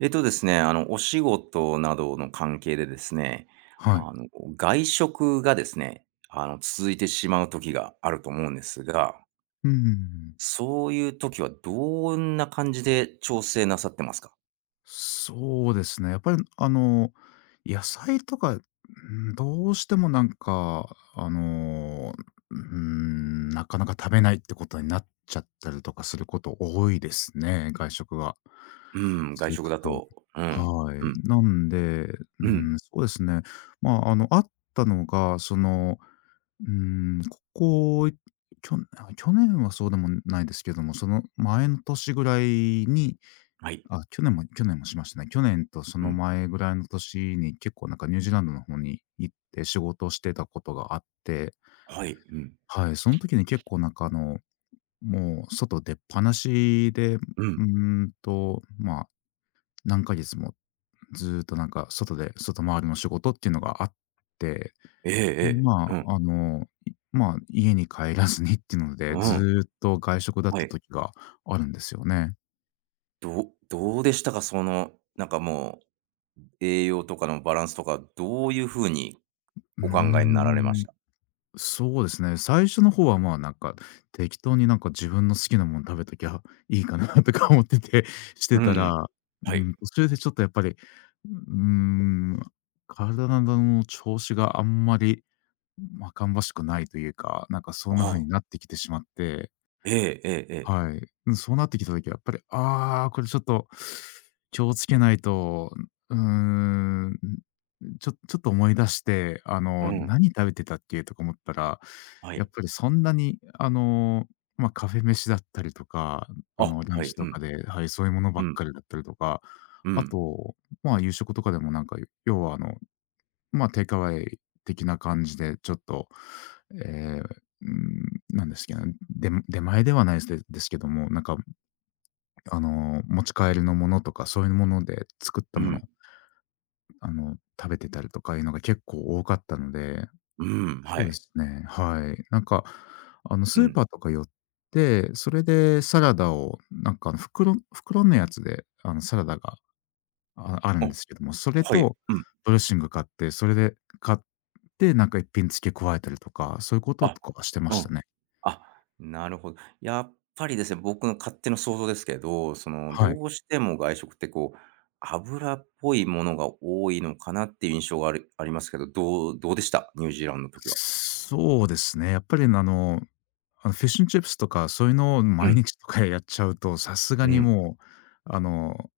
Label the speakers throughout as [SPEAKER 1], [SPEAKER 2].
[SPEAKER 1] えっとですね、あの、お仕事などの関係でですね、
[SPEAKER 2] はい。
[SPEAKER 1] あの、外食がですね、続いてしまう時があると思うんですが、
[SPEAKER 2] うん。
[SPEAKER 1] そういう時はどんな感じで調整なさってますか？
[SPEAKER 2] そうですね。やっぱり、野菜とか、うんどうしてもなんか、うん、なかなか食べないってことになっちゃったりとかすること多いですね、外食が。
[SPEAKER 1] うん、外
[SPEAKER 2] 続
[SPEAKER 1] 食
[SPEAKER 2] く
[SPEAKER 1] だ
[SPEAKER 2] と。
[SPEAKER 1] と、うん、
[SPEAKER 2] は
[SPEAKER 1] う
[SPEAKER 2] い。
[SPEAKER 1] ん、
[SPEAKER 2] なんで、う
[SPEAKER 1] うん、
[SPEAKER 2] そうですね。まあ、あったのが、うん、ここ、去去年はそうでもないですけども、その前の年ぐらいに、
[SPEAKER 1] はい、
[SPEAKER 2] あ、去年もしましたね。去年とそ
[SPEAKER 1] う
[SPEAKER 2] の
[SPEAKER 1] ん、
[SPEAKER 2] 前ぐらいの年に、結構なんかニュージーランドの方に行って仕事をしてたことがあって、
[SPEAKER 1] はい、うん、
[SPEAKER 2] はい、その時に結構なんかもう外出っぱなしで、
[SPEAKER 1] うん、
[SPEAKER 2] まあ、何ヶ月もずーっとなんか外で外回りの仕事っていうのがあって、
[SPEAKER 1] えええ
[SPEAKER 2] で
[SPEAKER 1] え、
[SPEAKER 2] ま
[SPEAKER 1] うん、
[SPEAKER 2] あ、まあ、家に帰らずにっていうので、
[SPEAKER 1] うん、
[SPEAKER 2] ずーっと外食だっ
[SPEAKER 1] は
[SPEAKER 2] た
[SPEAKER 1] い。
[SPEAKER 2] 時があるんですよね。
[SPEAKER 1] どうでしたか？その、なんかもう、栄養とかのバランスとか、どういう風に
[SPEAKER 2] うー
[SPEAKER 1] お考えになられまし
[SPEAKER 2] ん。
[SPEAKER 1] た？
[SPEAKER 2] そうですね。最初の方は、まあ、なんか、適当になんか自分の好きなもの食べときゃいいかなとか思ってて、し
[SPEAKER 1] う
[SPEAKER 2] て
[SPEAKER 1] んう
[SPEAKER 2] た
[SPEAKER 1] ん、
[SPEAKER 2] ら、う
[SPEAKER 1] はい。
[SPEAKER 2] ん、途中でちょっとやっぱり、ーん、体の調子があんまり、ま、芳しくないというか、なんかそんな
[SPEAKER 1] あ
[SPEAKER 2] 風に
[SPEAKER 1] あ、
[SPEAKER 2] なってきてしまって、
[SPEAKER 1] ええええええ。
[SPEAKER 2] はい。うん、そうなってきた時はやっぱり、ああ、これちょっと気をつけないと、うーんちょっと思い出して、
[SPEAKER 1] うん、
[SPEAKER 2] 何食べてたっけとか思ったら、
[SPEAKER 1] は
[SPEAKER 2] や
[SPEAKER 1] い。
[SPEAKER 2] っぱりそんなに、まあ、カフェ飯だったりとか、
[SPEAKER 1] あ、
[SPEAKER 2] ラン
[SPEAKER 1] はい、
[SPEAKER 2] チ
[SPEAKER 1] う
[SPEAKER 2] とか
[SPEAKER 1] ん、
[SPEAKER 2] で、はい、そういうものば
[SPEAKER 1] う
[SPEAKER 2] っ
[SPEAKER 1] ん、
[SPEAKER 2] かりだったりとか、
[SPEAKER 1] う
[SPEAKER 2] あ
[SPEAKER 1] ん、
[SPEAKER 2] と、まあ、夕食とかでもなんか、要はまあ、テイクアウェイ的な感じでちょっと、えーうなんですけど、で出前ではないすですですけども、なんか、持ち帰りのものとかそういうもので作っ
[SPEAKER 1] う
[SPEAKER 2] たもの
[SPEAKER 1] ん、
[SPEAKER 2] 食べてたりとかいうのが結構多かったので、
[SPEAKER 1] うん、は
[SPEAKER 2] そうで
[SPEAKER 1] い、
[SPEAKER 2] すね、はい。なんか、
[SPEAKER 1] う
[SPEAKER 2] スー
[SPEAKER 1] ん。
[SPEAKER 2] パーとか寄って、それでサラダを、なんか袋のやつで、サラダがある
[SPEAKER 1] あ、
[SPEAKER 2] んですけども、それ
[SPEAKER 1] はい、う
[SPEAKER 2] と
[SPEAKER 1] ん、
[SPEAKER 2] ドレッシング買って、それで買って、なんか一品付け加えたりとか、そういうこと
[SPEAKER 1] あ、
[SPEAKER 2] とかはしてま
[SPEAKER 1] う
[SPEAKER 2] した
[SPEAKER 1] ん。
[SPEAKER 2] ね。
[SPEAKER 1] あ、なるほど。やっぱりですね、僕の勝手な想像ですけど、その、
[SPEAKER 2] はい。
[SPEAKER 1] どうしても外食ってこう、油っぽいものが多いのかなっていう印象がありますけど、どうでした？ニュージーランドの時は。
[SPEAKER 2] そうですね、やっぱりフィッシュンチップスとか、そういうのを
[SPEAKER 1] う
[SPEAKER 2] 毎
[SPEAKER 1] ん、
[SPEAKER 2] 日とかやっちゃうと、さすが
[SPEAKER 1] う
[SPEAKER 2] に
[SPEAKER 1] ん、
[SPEAKER 2] もう、あの、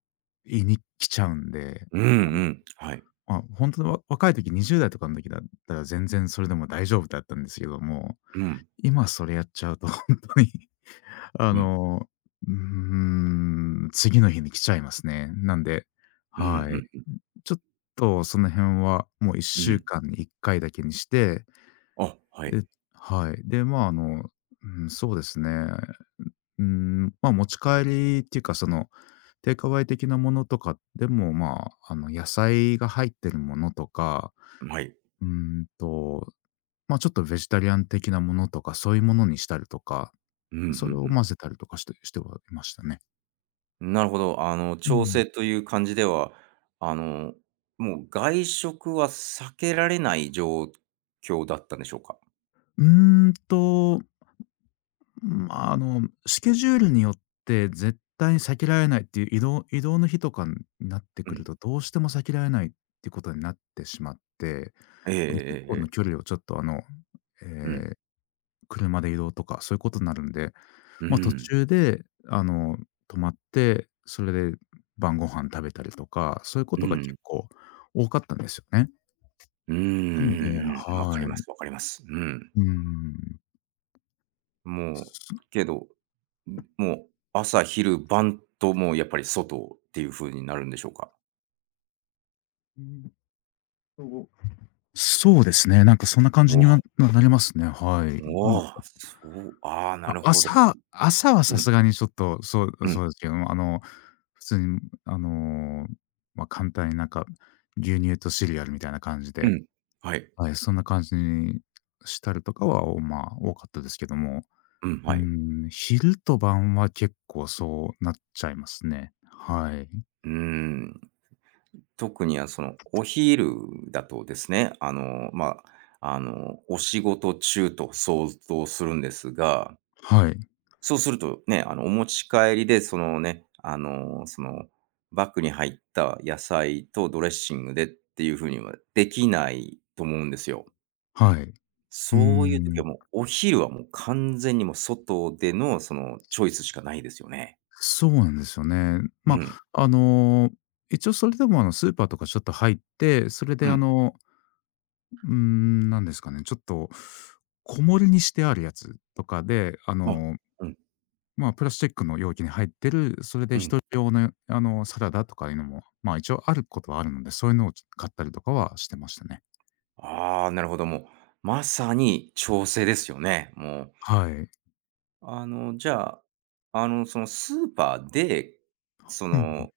[SPEAKER 2] 胃に来ちゃうんで、
[SPEAKER 1] うんう
[SPEAKER 2] あの、
[SPEAKER 1] ん。はい。
[SPEAKER 2] ま、あ本当のわ若い時、20代とかの時だったら全然それでも大丈夫だったんですけども、
[SPEAKER 1] うん、
[SPEAKER 2] 今それやっちゃうと本当に、あ
[SPEAKER 1] うん、
[SPEAKER 2] の、次の日に来ちゃいますね。なんで、
[SPEAKER 1] う
[SPEAKER 2] はい。
[SPEAKER 1] んうん、
[SPEAKER 2] ちょっとその辺はもう
[SPEAKER 1] う
[SPEAKER 2] 1週
[SPEAKER 1] ん。
[SPEAKER 2] 間に1回だけにして、
[SPEAKER 1] あ、はい、
[SPEAKER 2] ではい。で、まあ、うん、そうですね。ま、持ち帰りっていうか、テイクアウェイ的なものとかでも、まあ、野菜が入ってるものとか、
[SPEAKER 1] はい。
[SPEAKER 2] うーんと、ま、ちょっとベジタリアン的なものとか、そういうものにしたりとか、
[SPEAKER 1] うん、う
[SPEAKER 2] それ
[SPEAKER 1] ん
[SPEAKER 2] を
[SPEAKER 1] うん。
[SPEAKER 2] 混ぜたりとかしてはいましたね。
[SPEAKER 1] なるほど。
[SPEAKER 2] う
[SPEAKER 1] 調
[SPEAKER 2] ん。
[SPEAKER 1] 整という感じでは、あの、もう外食は避けられない状況だったんでしょうか？
[SPEAKER 2] うーんと、まあ、スケジュールによって絶対に避けられないっていう移動の日とかになって
[SPEAKER 1] う
[SPEAKER 2] くる
[SPEAKER 1] ん。
[SPEAKER 2] と、どうしても避けられないっていうことになってしまって、
[SPEAKER 1] ええええ
[SPEAKER 2] 結構の
[SPEAKER 1] え
[SPEAKER 2] 距
[SPEAKER 1] え。
[SPEAKER 2] 離をちょっと、
[SPEAKER 1] う
[SPEAKER 2] え
[SPEAKER 1] ん。
[SPEAKER 2] ー車で移動とか、そういうことになるんで、
[SPEAKER 1] う
[SPEAKER 2] まあ、途
[SPEAKER 1] ん。
[SPEAKER 2] 中で、泊まって、それで晩ご飯食べたりとか、そういうこ
[SPEAKER 1] う
[SPEAKER 2] とが
[SPEAKER 1] ん。
[SPEAKER 2] 結構多かったんですよね。
[SPEAKER 1] うんう
[SPEAKER 2] なので
[SPEAKER 1] んうん。わかり
[SPEAKER 2] は
[SPEAKER 1] ま
[SPEAKER 2] い。
[SPEAKER 1] すわかります。うん。
[SPEAKER 2] うーん。
[SPEAKER 1] もう、
[SPEAKER 2] す
[SPEAKER 1] けど、ん、もう朝昼晩と、もうやっぱり外っていう風になるんでしょうか？
[SPEAKER 2] うん、そうそうですね、なんかそんな感じ
[SPEAKER 1] おお、
[SPEAKER 2] にはなりますね、はい。な
[SPEAKER 1] お
[SPEAKER 2] んか、
[SPEAKER 1] お、そう、ああ、な
[SPEAKER 2] あ、
[SPEAKER 1] るほど。
[SPEAKER 2] 朝はさ
[SPEAKER 1] うん、
[SPEAKER 2] すがにちょっと、
[SPEAKER 1] うん、
[SPEAKER 2] そうですけども、普通に、あの、ま、簡単になんか、牛乳とシリアルみたいな感じ
[SPEAKER 1] う
[SPEAKER 2] で
[SPEAKER 1] ん。はい。
[SPEAKER 2] はい、そんな感じにしたりとかは、まあ、多かったですけども、
[SPEAKER 1] うん、
[SPEAKER 2] う
[SPEAKER 1] はい。
[SPEAKER 2] 昼と晩は結構そうなっちゃいますね。はい。
[SPEAKER 1] うーん。特に、あ、その、お昼だとですね、まあ、お仕事中と想像するんですが、
[SPEAKER 2] はい。
[SPEAKER 1] そうするとね、お持ち帰りで、そのね、バッグに入った野菜とドレッシングでっていうふうにはできないと思うんですよ。
[SPEAKER 2] はい。うー
[SPEAKER 1] そういう時
[SPEAKER 2] ん、
[SPEAKER 1] はもう、お昼はもう完全にもう外での、その、チョイスしかないですよね。
[SPEAKER 2] そうなんですよね。
[SPEAKER 1] う
[SPEAKER 2] ま
[SPEAKER 1] ん、
[SPEAKER 2] あ、一応それでも、スーパーとかちょっと入って、それ
[SPEAKER 1] う
[SPEAKER 2] で、
[SPEAKER 1] ん、
[SPEAKER 2] なんですかね、ちょっと小盛りにしてあるやつとかで、
[SPEAKER 1] あ、うん、
[SPEAKER 2] まあ、プラスチックの容器に入ってる、それで
[SPEAKER 1] う
[SPEAKER 2] 一
[SPEAKER 1] ん。
[SPEAKER 2] 人用の、サラダとかいうのも、まあ、一応あることはあるので、そういうのを買ったりとかはしてましたね。
[SPEAKER 1] ああ、なるほど、もう、まさに調整ですよね、もう。
[SPEAKER 2] はい。
[SPEAKER 1] じゃあ、そのスーパーで、そ
[SPEAKER 2] うんうん。
[SPEAKER 1] の、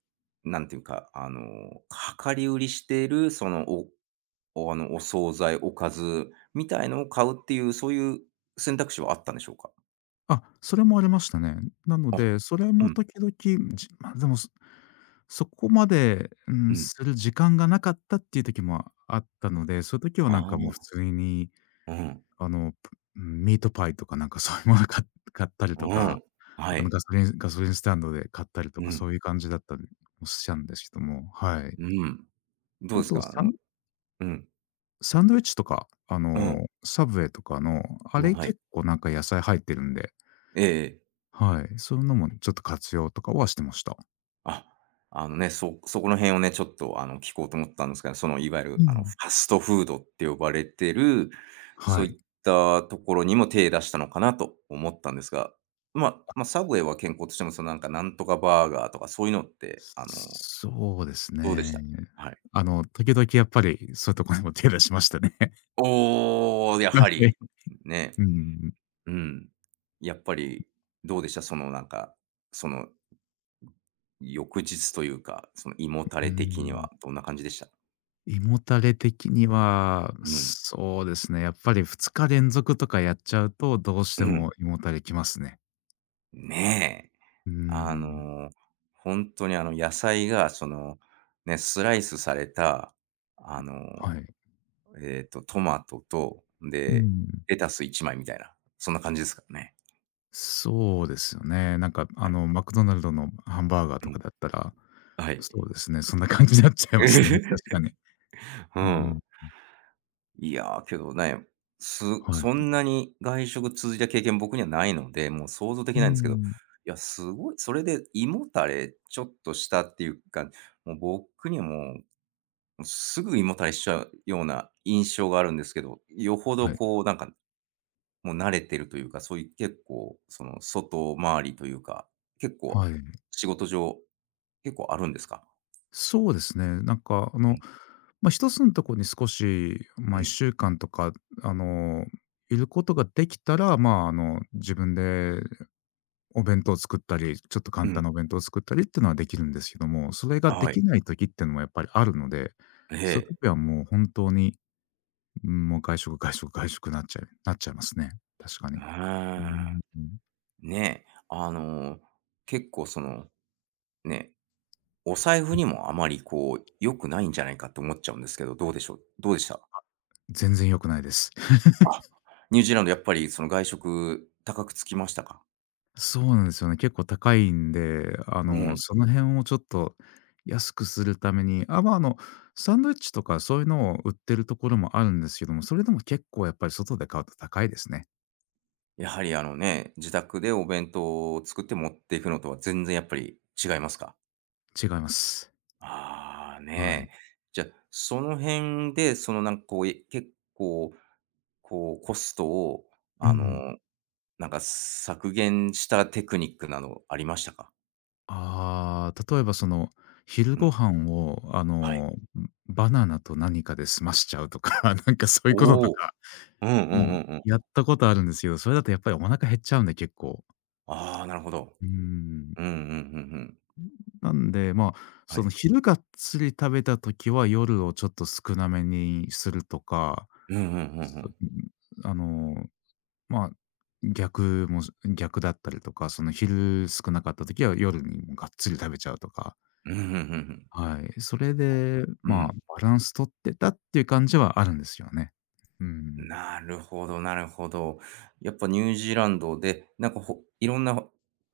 [SPEAKER 1] なんていうか、量り売りしている、その、おおあの、お惣菜、おかずみたいのを買うっていう、そういう選択肢はあったんでしょうか？
[SPEAKER 2] あ、それもありましたね。なの
[SPEAKER 1] あ、
[SPEAKER 2] で、それ
[SPEAKER 1] う
[SPEAKER 2] も
[SPEAKER 1] ん、
[SPEAKER 2] 時々、まあ、でも、そこまで、
[SPEAKER 1] うん。
[SPEAKER 2] する時間がなかったっていう時もあったので、そういう時は
[SPEAKER 1] あ
[SPEAKER 2] なん
[SPEAKER 1] あ、
[SPEAKER 2] かもう普通に、
[SPEAKER 1] うん、
[SPEAKER 2] ぷうんミートパイとかなんかそういうものか買ったり
[SPEAKER 1] う
[SPEAKER 2] とか、
[SPEAKER 1] ん、はい、
[SPEAKER 2] ガソリンスタンドで買ったりと
[SPEAKER 1] う
[SPEAKER 2] か、
[SPEAKER 1] ん、
[SPEAKER 2] そういう感じだったりもしたんですけども、はい。
[SPEAKER 1] うん。どう
[SPEAKER 2] あ
[SPEAKER 1] です
[SPEAKER 2] と、
[SPEAKER 1] か？
[SPEAKER 2] サン
[SPEAKER 1] うん、
[SPEAKER 2] サンドイッチとか、
[SPEAKER 1] うん、
[SPEAKER 2] サブウェイとかの、あ
[SPEAKER 1] うん、
[SPEAKER 2] れ
[SPEAKER 1] はい。
[SPEAKER 2] 結構なんか野菜入ってるんで、
[SPEAKER 1] ええええ。
[SPEAKER 2] はい、そういうのもちょっと活用とかはしてました。
[SPEAKER 1] あ、あのね、そこの辺をね、ちょっと聞こうと思ったんですけど、そのいわゆる
[SPEAKER 2] う
[SPEAKER 1] フ
[SPEAKER 2] ん。
[SPEAKER 1] ァストフードって呼ばれてる、そ
[SPEAKER 2] は
[SPEAKER 1] う
[SPEAKER 2] い。
[SPEAKER 1] いったところにも手出したのかなと思ったんですが、まあまあ、サブウェイは健康としても、そのなんか、なんとかバーガーとかそういうのって、
[SPEAKER 2] そうです
[SPEAKER 1] どうでし
[SPEAKER 2] ね。
[SPEAKER 1] た？はい。
[SPEAKER 2] 時々やっぱりそういうところにも手出しましたね。
[SPEAKER 1] おお、や
[SPEAKER 2] は
[SPEAKER 1] は
[SPEAKER 2] い
[SPEAKER 1] り、ね。
[SPEAKER 2] うん、
[SPEAKER 1] うん。やっぱりどうでした？そのなんか、その翌日というか、その胃もた
[SPEAKER 2] う
[SPEAKER 1] れ的に
[SPEAKER 2] ん。
[SPEAKER 1] はどんな感じでした？
[SPEAKER 2] 胃もたれ的には、
[SPEAKER 1] うん、
[SPEAKER 2] そうですね、やっぱり2日連続とかやっちゃうと、どうして
[SPEAKER 1] う
[SPEAKER 2] も
[SPEAKER 1] ん。
[SPEAKER 2] 胃もたれきますね。
[SPEAKER 1] ねえ。
[SPEAKER 2] う
[SPEAKER 1] あ
[SPEAKER 2] ん、
[SPEAKER 1] の、本当にあの野菜がその、ね、スライスされた、あ
[SPEAKER 2] は
[SPEAKER 1] の、
[SPEAKER 2] い。
[SPEAKER 1] トマトと、
[SPEAKER 2] う
[SPEAKER 1] で、
[SPEAKER 2] ん。
[SPEAKER 1] レタス一枚みたいな、そんな感じですからね。
[SPEAKER 2] そうですよね。なんか、
[SPEAKER 1] はい。
[SPEAKER 2] マクドナルドのハンバーガー
[SPEAKER 1] う
[SPEAKER 2] と
[SPEAKER 1] ん。
[SPEAKER 2] かだったら、
[SPEAKER 1] はい。
[SPEAKER 2] そうですね、そんな感じになっちゃいますね、確かに。
[SPEAKER 1] う
[SPEAKER 2] うん、
[SPEAKER 1] ん。いやー、けどね、す
[SPEAKER 2] は
[SPEAKER 1] そ
[SPEAKER 2] い。
[SPEAKER 1] んなに外食続いた経験、僕にはないので、もう想像で
[SPEAKER 2] う
[SPEAKER 1] きないんですけど、い
[SPEAKER 2] ん、
[SPEAKER 1] や、すごい、それで胃もたれちょっとしたっていうか、もう僕にはもうすぐ胃もたれしちゃうような印象があるんですけど、よほど
[SPEAKER 2] はい、
[SPEAKER 1] こうなんか、もう慣れてるというか、そういう結構その外回りというか、結構
[SPEAKER 2] はい。
[SPEAKER 1] 仕事上、結構あるんですか？
[SPEAKER 2] そうですね、なんか、
[SPEAKER 1] うん、
[SPEAKER 2] まあ、一つのところに少し、
[SPEAKER 1] う
[SPEAKER 2] まあ、
[SPEAKER 1] ん、
[SPEAKER 2] 1週間とか、あの、いることができたら、まあ、自分でお弁当を作ったり、ちょっと
[SPEAKER 1] う
[SPEAKER 2] 簡単
[SPEAKER 1] ん。
[SPEAKER 2] なお弁当を作ったりっていうのはできるんですけども、それがで
[SPEAKER 1] はい。
[SPEAKER 2] きない時っていうのもやっぱりあるので、
[SPEAKER 1] え
[SPEAKER 2] そうい
[SPEAKER 1] え。
[SPEAKER 2] う時はもう本当にうん、もう外食、外食、外食なっちゃい なっちゃいますね。確か
[SPEAKER 1] う
[SPEAKER 2] に。
[SPEAKER 1] ー
[SPEAKER 2] う
[SPEAKER 1] ん。
[SPEAKER 2] ん、
[SPEAKER 1] ねえ、結構その、ね、お財布にもあまりこう良くないんじゃないかと思っちゃうんですけど、どうでしょうどうでした？
[SPEAKER 2] 全然良くないです。
[SPEAKER 1] あ、ニュージーランドやっぱりその外食高くつきましたか？
[SPEAKER 2] そうなんですよね。結構高いんで、
[SPEAKER 1] うん。
[SPEAKER 2] その辺をちょっと安くするために、あ、まあ、サンドイッチとかそういうのを売ってるところもあるんですけども、それでも結構やっぱり外で買うと高いですね。
[SPEAKER 1] やはり自宅でお弁当を作って持っていくのとは全然やっぱり違いますか？
[SPEAKER 2] 違います。
[SPEAKER 1] ああ、
[SPEAKER 2] はい。
[SPEAKER 1] ねえ。じゃあ、その辺で、そのなんかこう、結構こうコストを
[SPEAKER 2] うんう
[SPEAKER 1] あ
[SPEAKER 2] ん。
[SPEAKER 1] の、なんか削減したテクニックなどありましたか？
[SPEAKER 2] ああ、例えば昼
[SPEAKER 1] う
[SPEAKER 2] ご
[SPEAKER 1] ん。
[SPEAKER 2] 飯を、
[SPEAKER 1] はい。
[SPEAKER 2] バナナと何かで済ましちゃうとか、なんかそういうこと
[SPEAKER 1] お
[SPEAKER 2] と
[SPEAKER 1] お。
[SPEAKER 2] か
[SPEAKER 1] うんうんう
[SPEAKER 2] もう、
[SPEAKER 1] んうん。
[SPEAKER 2] やったことあるんですけど、それだとやっぱりお腹減っちゃうんで、結構。
[SPEAKER 1] ああ、なるほど。
[SPEAKER 2] うーん。
[SPEAKER 1] うんうん、うんうん。
[SPEAKER 2] なんで、まあ、
[SPEAKER 1] は
[SPEAKER 2] その
[SPEAKER 1] い。
[SPEAKER 2] 昼がっつり食べた時は、夜をちょっと少なめにするとか、
[SPEAKER 1] うんうん、うんう
[SPEAKER 2] そ
[SPEAKER 1] ん。
[SPEAKER 2] あの、まあ、逆も逆だったりとか、その昼少なかった時は夜にもがっつり食べちゃうとか、
[SPEAKER 1] うん、うんうんうん。
[SPEAKER 2] はい。それで、
[SPEAKER 1] う
[SPEAKER 2] ま
[SPEAKER 1] ん。
[SPEAKER 2] あ、バランス取ってたっていう感じはあるんですよね。うん。
[SPEAKER 1] なるほどなるほど。やっぱニュージーランドで、なんかいろんな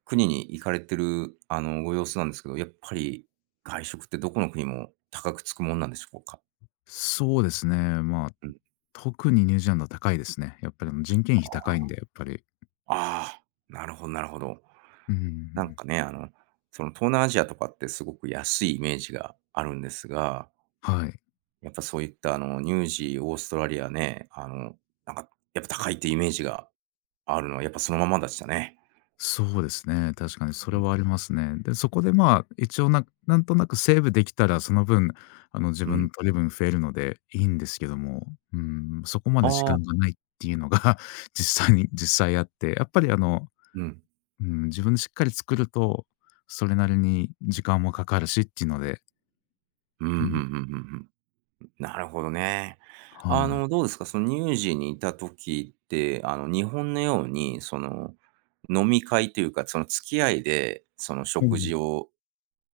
[SPEAKER 1] 国に行かれてる、ご様子なんですけど、やっぱり外食ってどこの国も高くつくもんなんでしょうか？
[SPEAKER 2] そうですね。まあ、
[SPEAKER 1] うん。
[SPEAKER 2] 特にニュージーランドは高いですね。やっぱりあの人件費高いんで、やっぱり。
[SPEAKER 1] ああ、なるほどなるほど。
[SPEAKER 2] う
[SPEAKER 1] なん
[SPEAKER 2] ん、
[SPEAKER 1] かね、東南アジアとかってすごく安いイメージがあるんですが、
[SPEAKER 2] はい。
[SPEAKER 1] やっぱそういったニュージー、オーストラリアね、なんかやっぱ高いってイメージがあるのはやっぱそのままでしたね。
[SPEAKER 2] そうですね。確かにそ
[SPEAKER 1] う
[SPEAKER 2] れ
[SPEAKER 1] ん。
[SPEAKER 2] はありますね。で、そこでまあ、一応んとなくセーブできたら、その分、あの自
[SPEAKER 1] う
[SPEAKER 2] 分
[SPEAKER 1] ん。
[SPEAKER 2] の取り分増えるのでいいんですけども、うん、そこまで時
[SPEAKER 1] ああ、
[SPEAKER 2] 間がないっていうのが 実際あって、やっぱりあの、
[SPEAKER 1] うん。
[SPEAKER 2] うん、自分でしっかり作ると、それなりに時間もかかるしっていうので、
[SPEAKER 1] うん、うんうん
[SPEAKER 2] う
[SPEAKER 1] うんう
[SPEAKER 2] ん、
[SPEAKER 1] ん。なるほどね。
[SPEAKER 2] はい。
[SPEAKER 1] どうですか、そのニュージーにいた時って、日本のように、その、飲み会というか、その付き合いで、その食事を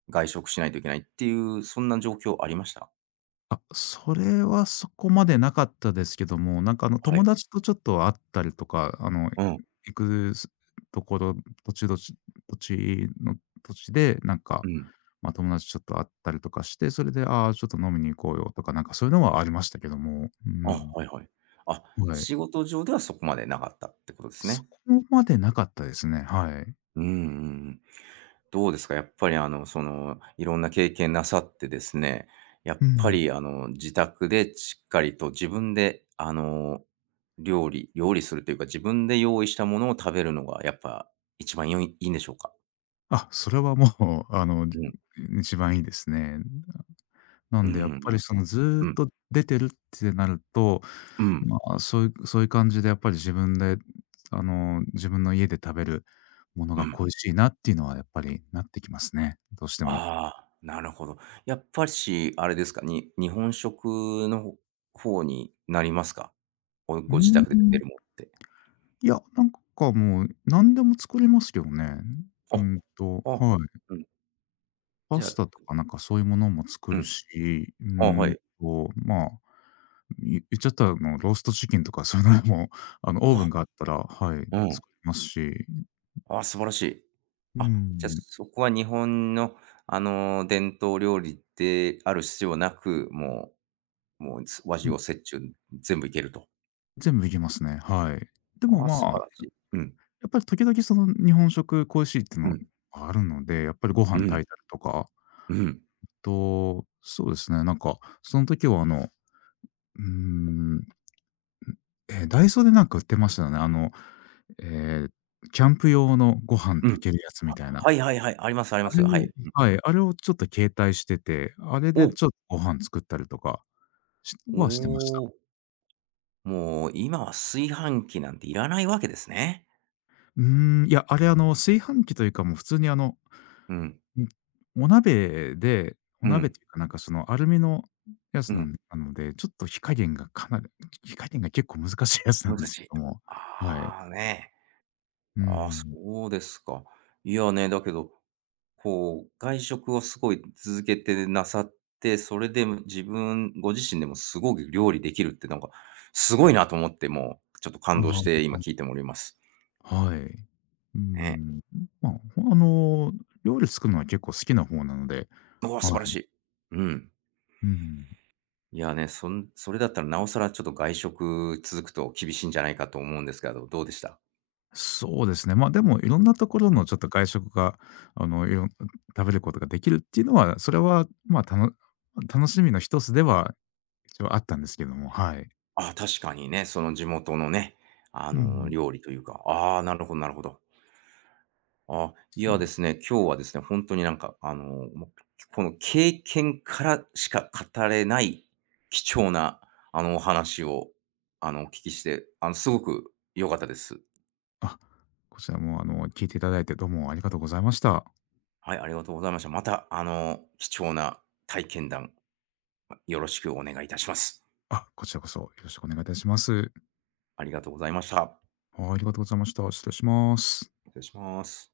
[SPEAKER 1] 外食しないといけないっていう、そんな状況ありました？
[SPEAKER 2] あ、それはそこまでなかったですけども、なんかあの
[SPEAKER 1] は
[SPEAKER 2] 友
[SPEAKER 1] い。
[SPEAKER 2] 達とちょっと会ったりとか、あの
[SPEAKER 1] うん、
[SPEAKER 2] 行くすところ、土地土地土地の土地で、なんか、
[SPEAKER 1] うん。
[SPEAKER 2] ま、友達ちょっと会ったりとかして、それで、ああ、ちょっと飲みに行こうよとか、なんかそういうのはありましたけども、う
[SPEAKER 1] あ、
[SPEAKER 2] ん、
[SPEAKER 1] はいはい。あ、
[SPEAKER 2] はい。
[SPEAKER 1] 仕事上ではそこまでなかったってことです
[SPEAKER 2] そ
[SPEAKER 1] ね。
[SPEAKER 2] こまでなかったですね、はい。
[SPEAKER 1] うんうんうん。どうですか、やっぱりその、いろんな経験なさってですね、やっ
[SPEAKER 2] う
[SPEAKER 1] ぱ
[SPEAKER 2] ん。
[SPEAKER 1] り自宅でしっかりと自分で、料理するというか、自分で用意したものを食べるのがやっぱ一番いいんでしょうか？
[SPEAKER 2] あ、それはもうあの、
[SPEAKER 1] うん。
[SPEAKER 2] 一番いいですね。な
[SPEAKER 1] う
[SPEAKER 2] んでやっ
[SPEAKER 1] ん、
[SPEAKER 2] ぱりそのずーっ
[SPEAKER 1] うん、
[SPEAKER 2] と出てるってなると、
[SPEAKER 1] うん、
[SPEAKER 2] まあ、そういう感じでやっぱり自分で、あの、自分の家で食べるもの
[SPEAKER 1] う
[SPEAKER 2] が
[SPEAKER 1] ん。
[SPEAKER 2] 恋しいなっていうのはやっぱりなってきますね、どうしても。
[SPEAKER 1] ああ、なるほど。やっぱし、あれですか、日本食の方になりますか？ご
[SPEAKER 2] う
[SPEAKER 1] ご自
[SPEAKER 2] ー
[SPEAKER 1] 宅で食べ
[SPEAKER 2] ん、
[SPEAKER 1] るものって。
[SPEAKER 2] いや、なんかもう何でも作りますけどね。う
[SPEAKER 1] あ、
[SPEAKER 2] んと、
[SPEAKER 1] あ、
[SPEAKER 2] はい。
[SPEAKER 1] うん。
[SPEAKER 2] パ
[SPEAKER 1] じゃあ
[SPEAKER 2] スタとかなんかそういうものも作
[SPEAKER 1] う
[SPEAKER 2] る
[SPEAKER 1] ん。
[SPEAKER 2] し、う
[SPEAKER 1] あ、は
[SPEAKER 2] ん
[SPEAKER 1] い。
[SPEAKER 2] と、まあ、言っちゃったらあの、ローストチキンとかそういうのも、あの、オーブ
[SPEAKER 1] あ
[SPEAKER 2] ンがあったら、はい、
[SPEAKER 1] うん。
[SPEAKER 2] 作りますし、
[SPEAKER 1] あ、素晴らしい。
[SPEAKER 2] う
[SPEAKER 1] あ、じゃ、
[SPEAKER 2] ん、
[SPEAKER 1] そこは日本の、伝統料理である必要なく、もうもう、和
[SPEAKER 2] う
[SPEAKER 1] 洋
[SPEAKER 2] ん、
[SPEAKER 1] 折衷全部いけると。
[SPEAKER 2] 全部いけますね、はい。でも
[SPEAKER 1] ああ、素
[SPEAKER 2] まあ
[SPEAKER 1] 晴らしい。うん、
[SPEAKER 2] やっぱり時々その日本食恋しいっていう
[SPEAKER 1] う
[SPEAKER 2] の
[SPEAKER 1] ん、
[SPEAKER 2] はあるので、やっぱりご
[SPEAKER 1] う
[SPEAKER 2] 飯炊いた
[SPEAKER 1] ん、
[SPEAKER 2] りとか、
[SPEAKER 1] うん、
[SPEAKER 2] と、そうですね、なんか、その時はあの、うーん、え、ダイソーでなんか売ってましたよね。あの、えーキャンプ用のご飯
[SPEAKER 1] う
[SPEAKER 2] 炊
[SPEAKER 1] ん。
[SPEAKER 2] けるやつみたいな。
[SPEAKER 1] はいはいはい、ありますあり
[SPEAKER 2] あ
[SPEAKER 1] ます。
[SPEAKER 2] れ
[SPEAKER 1] は
[SPEAKER 2] を、
[SPEAKER 1] い。
[SPEAKER 2] はい、あれをちょっと携帯してて、あれ
[SPEAKER 1] う
[SPEAKER 2] で
[SPEAKER 1] ん。
[SPEAKER 2] ちょっとご飯作ったりとか
[SPEAKER 1] おお、
[SPEAKER 2] してました。
[SPEAKER 1] おお、もう今は炊飯器なんていらないわけですね。
[SPEAKER 2] うーん、いや、あれあの、炊飯器というか、もう普通にあの、
[SPEAKER 1] うん、
[SPEAKER 2] うん、お鍋でお
[SPEAKER 1] う
[SPEAKER 2] 鍋っ
[SPEAKER 1] ん、
[SPEAKER 2] ていうか、なんかそのアルミのや
[SPEAKER 1] う
[SPEAKER 2] つ
[SPEAKER 1] ん、
[SPEAKER 2] なので、ちょっと火加減が結構難しいやつなんですけ
[SPEAKER 1] 昔。
[SPEAKER 2] ども。はい。
[SPEAKER 1] ああ、ね。
[SPEAKER 2] う
[SPEAKER 1] ああ、そ
[SPEAKER 2] ん。
[SPEAKER 1] うですか。いやね、だけどこう、外食をすごい続けてなさって、それで自分ご自身でもすごく料理できるってなんか、すごいなと思って、もうちょっと感動して
[SPEAKER 2] あ
[SPEAKER 1] 今聞いてもおります。
[SPEAKER 2] あ、はい。うー
[SPEAKER 1] ね。
[SPEAKER 2] ん。まあ、あの、料理作るのは結構好きな方なので、
[SPEAKER 1] うわ、
[SPEAKER 2] は
[SPEAKER 1] 素晴らし
[SPEAKER 2] い。
[SPEAKER 1] い。うん。
[SPEAKER 2] うん。
[SPEAKER 1] いやね、それだったらなおさらちょっと外食続くと厳しいんじゃないかと思うんですけど、どうでした？
[SPEAKER 2] そうですね、まあ、でもいろんなところ
[SPEAKER 1] うん。
[SPEAKER 2] のちょっと外食が、あの、いろん食べることができるっていうのは、それは、まあ、楽しみの一つでは、一応あったんですけども、はい。
[SPEAKER 1] あ、確かにね、その地元のね、
[SPEAKER 2] うん。
[SPEAKER 1] 料理というか、ああ、なるほどなるほど。あ、い
[SPEAKER 2] そう
[SPEAKER 1] や
[SPEAKER 2] な
[SPEAKER 1] で
[SPEAKER 2] ん
[SPEAKER 1] すね、今日はですね、本当になんか、もう、この経験からしか語れない貴重な、お話を、お聞きして、すごく良かったです。
[SPEAKER 2] あ、こちらも、あの、聞いていただいてどうもありがとうございました。
[SPEAKER 1] はい、ありがとうございました。また、貴重な体験談、よろしくお願いいたします。
[SPEAKER 2] あ、こちらこそよろしくお願いいたします。
[SPEAKER 1] ありがとうございました。
[SPEAKER 2] はい、ありがとうございました。失礼します。
[SPEAKER 1] 失礼します。